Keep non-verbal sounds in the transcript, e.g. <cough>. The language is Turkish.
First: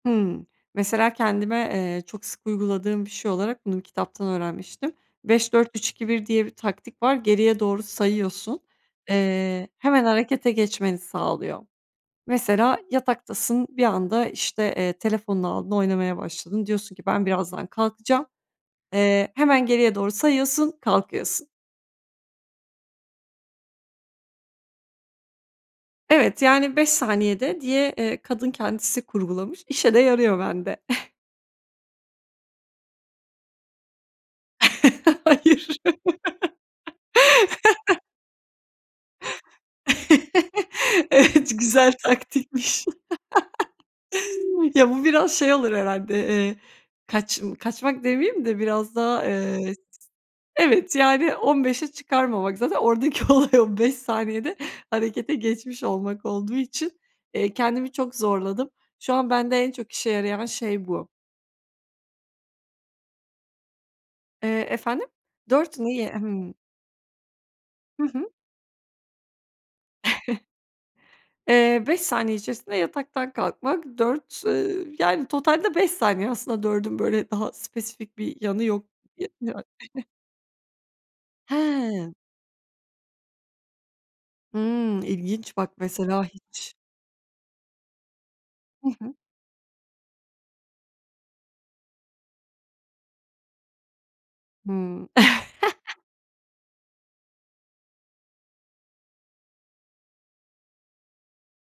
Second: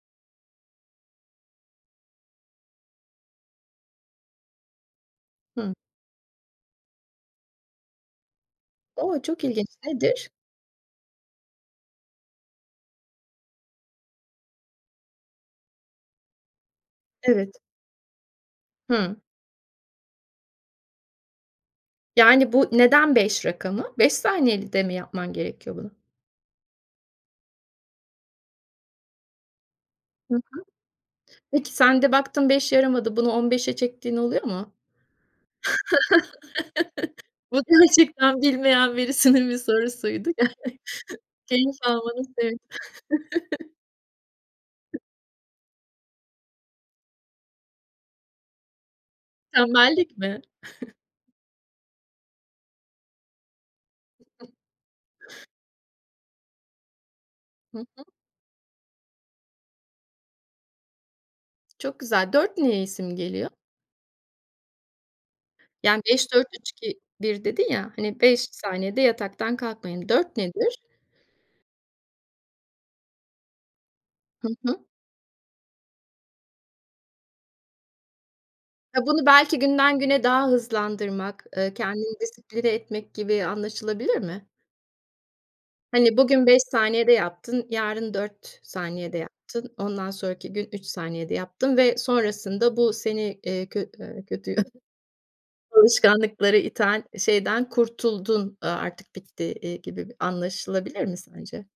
Hımm, mesela kendime, eee, çok sık uyguladığım bir şey olarak bunu bir kitaptan öğrenmiştim. beş dört Hı. üç iki bir diye bir taktik var, geriye doğru sayıyorsun. O, çok Eee, ilginç, hemen nedir? harekete geçmeni sağlıyor. Mesela yataktasın, bir anda işte, eee, telefonunu aldın oynamaya başladın, diyorsun ki: "Ben Evet. birazdan kalkacağım." Hı. Eee, hemen geriye doğru sayıyorsun, kalkıyorsun. Yani bu neden 5 rakamı? 5 saniyede mi yapman gerekiyor bunu? Evet, yani 5 saniyede diye, eee, kadın kendisi kurgulamış. İşe de Hı yarıyor hı. bende. <chuckles> Peki sen de baktın 5 yaramadı. Bunu 15'e çektiğin oluyor mu? <laughs> Hayır. <chuckles> Bu gerçekten bilmeyen birisinin bir sorusuydu. <chuckles> Evet, güzel <chuckles> taktikmiş. <unintelligible> <chuckles> <chuckles> Ya bu biraz şey olur herhâlde, eee, kaçm kaçmak demeyeyim de biraz daha, eee, Tembellik mi? evet <chuckles> yani 15'e çıkarmamak. Zaten oradaki olay, o 5 saniyede harekete geçmiş olmak olduğu için, eee, Hı kendimi hı. çok zorladım. Şu an, bende en çok işe yarayan şey bu. Çok güzel. 4 neyi simgeliyor? Eee, efendim? 4 Yani niye? beş dört Hımm. üç iki bir dedin ya, Hı hani, hı. 5 saniyede yataktan kalkmayın. 4 <chuckles> nedir? Eee, 5 saniye içerisinde yataktan kalkmak. 4 Hı eee, hı. yani totalde 5 beş saniye aslında 4'ün böyle daha spesifik bir yanı yok. Ya bunu belki günden <unintelligible> güne daha hızlandırmak, eee, Hıı. kendini disipline etmek gibi anlaşılabilir mi? Hımm, ilginç, bak Hani mesela bugün 5 hiç saniyede yaptın, yarın 4 Hı hı. saniyede yaptın, ondan sonraki gün 3 saniyede yaptın ve sonrasında bu seni, eee, kö eee, kötü <coughs> Hıı. <chuckles> alışkanlıklara iten şeyden kurtuldun, eee, artık bitti, eee, gibi bir anlaşılabilir mi sence?